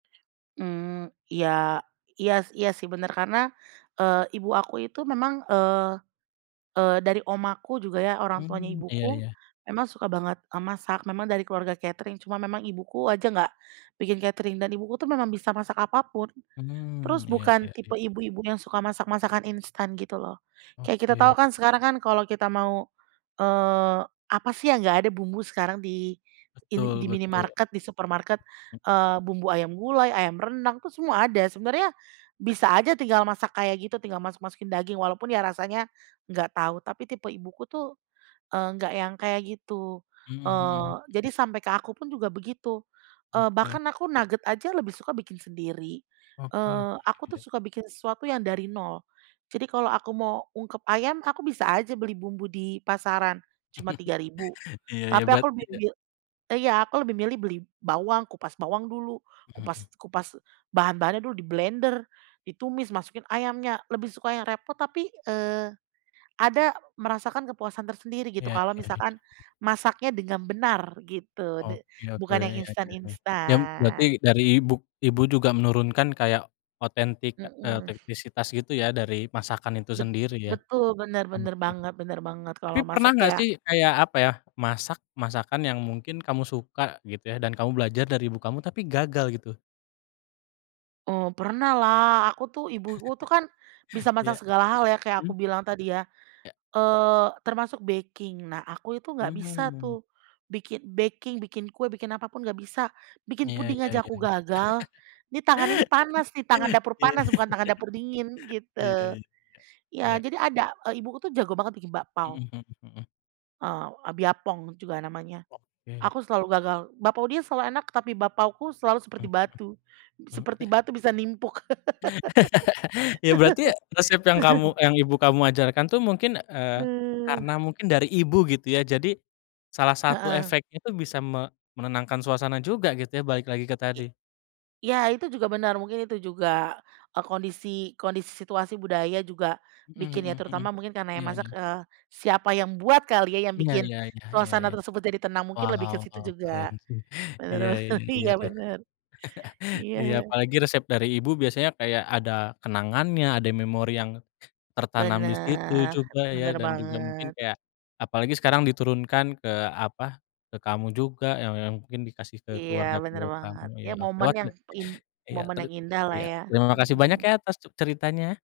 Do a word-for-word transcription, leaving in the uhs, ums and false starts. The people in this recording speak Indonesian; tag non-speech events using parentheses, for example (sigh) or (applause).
Mmm, iya iya s iya sih bener, karena, eee, ibu aku itu memang, eee eee, dari omaku juga ya, orang tuanya Hmm, iya ibuku iya. memang suka banget, eee, masak. Memang dari keluarga catering, cuma memang ibuku aja nggak bikin catering, dan ibuku tuh memang bisa masak apa pun, Hmm, terus iya bukan iya iya. tipe ibu-ibu yang suka masak, masakan instan gitu loh. Kayak kita tahu Oke. kan, sekarang kan, kalau kita mau, eee, apa sih yang nggak ada bumbu sekarang di in Betul di betul. minimarket, di supermarket, M eee, bumbu ayam gulai, ayam rendang itu semua ada. Iya. Sebenarnya bisa aja tinggal masak kayak gitu, tinggal masuk-masukin daging, walaupun ya rasanya nggak tahu. Tapi tipe ibuku tuh, eee, nggak yang kayak gitu. Mhm Eee, mhm mhm. jadi sampai ke aku pun juga begitu, eee, Oke. bahkan aku nugget aja lebih suka bikin sendiri. Oke, iya Eee, aku tuh iya. suka bikin sesuatu yang dari nol, jadi kalau aku mau ungkep ayam, aku bisa aja beli bumbu di pasaran, cuma tiga ribu, (chuckles) Iya iya, tapi bat aku lebih iya. bil iya, aku lebih milih beli bawang, kupas bawang dulu, kupas Mhm. kupas bahan-bahannya dulu, diblender, ditumis, masukin ayamnya, lebih suka yang repot, tapi, eee, ada merasakan kepuasan tersendiri gitu, Iya kalau iya iya. misalkan masaknya dengan benar gitu, de Hobi, oke, bukan yang iya iya. Ya m berarti instan-instan. dari ibu, ibu juga menurunkan kayak otentik, eee, Mhm. teknisitas gitu ya, dari masakan itu Bet sendiri ya? betul, bener bener Oke. banget bener banget. Tapi Kalau pernah masak nggak ya sih, kayak apa ya, masak, masakan yang mungkin kamu suka gitu ya, dan kamu belajar dari ibu kamu, tapi gagal gitu? Eee, pernah lah, aku tuh ibu-ibu tuh kan, (chuckles) bisa masak Iya, segala hal ya, kayak mhm. aku bilang tadi ya, Ya. eee, termasuk baking. Nah aku itu nggak bisa Mmm. tuh, bikin baking, bikin kue, bikin apa pun nggak bisa, bikin Iya puding iya aja iya aku iya. gagal. Nih, tangan ini panas nih, tangan (laughs) dapur Iya panas, iya. bukan tangan dapur dingin gitu. Iya iya Ya iya. jadi ada, eee, ibuku tuh jago banget bikin Mhm bakpau. mhm mhm. Eee, e biapong juga namanya, Oke. aku selalu gagal. Bakpau dia selalu enak, tapi bakpauku selalu seperti Mhm batu mhm. Mmm, seperti te batu, bisa nimpuk. (laughs) Ya berarti resep yang kamu (laughs) yang ibu kamu ajarkan tuh mungkin, eee, Hmm. karena mungkin dari ibu gitu ya? Jadi salah satu Heeh. efeknya tuh, bisa me menenangkan suasana juga gitu ya, balik lagi ke I tadi. ya, itu juga benar, mungkin itu juga, eee, kondisi kondisi situasi budaya juga Mhm bikin, ya mhm mhm, terutama mungkin karena yang iya masak, iya. eee, siapa yang buat kali ya, yang iya bikin iya iya iya suasana iya. tersebut jadi tenang. Mungkin lebih ke Waw situ juga. keren sih, iya Bener bener, iya iya iya, iya. bener. (chuckles) Iya Iya, ya. apalagi resep dari ibu biasanya kayak ada kenangannya, ada memori yang tertanam di situ Bener, juga ya, bener dan juga mungkin banget. kayak apalagi sekarang diturunkan ke apa, ke kamu juga yang yang mungkin dikasih ke Iya, bener keluarga-keluarga kamu, banget. iya Iya, oke. momen Wat yang le in iya, momen teri yang indah lah iya, ya, terima kasih banyak mhm. ya, atas ce ceritanya.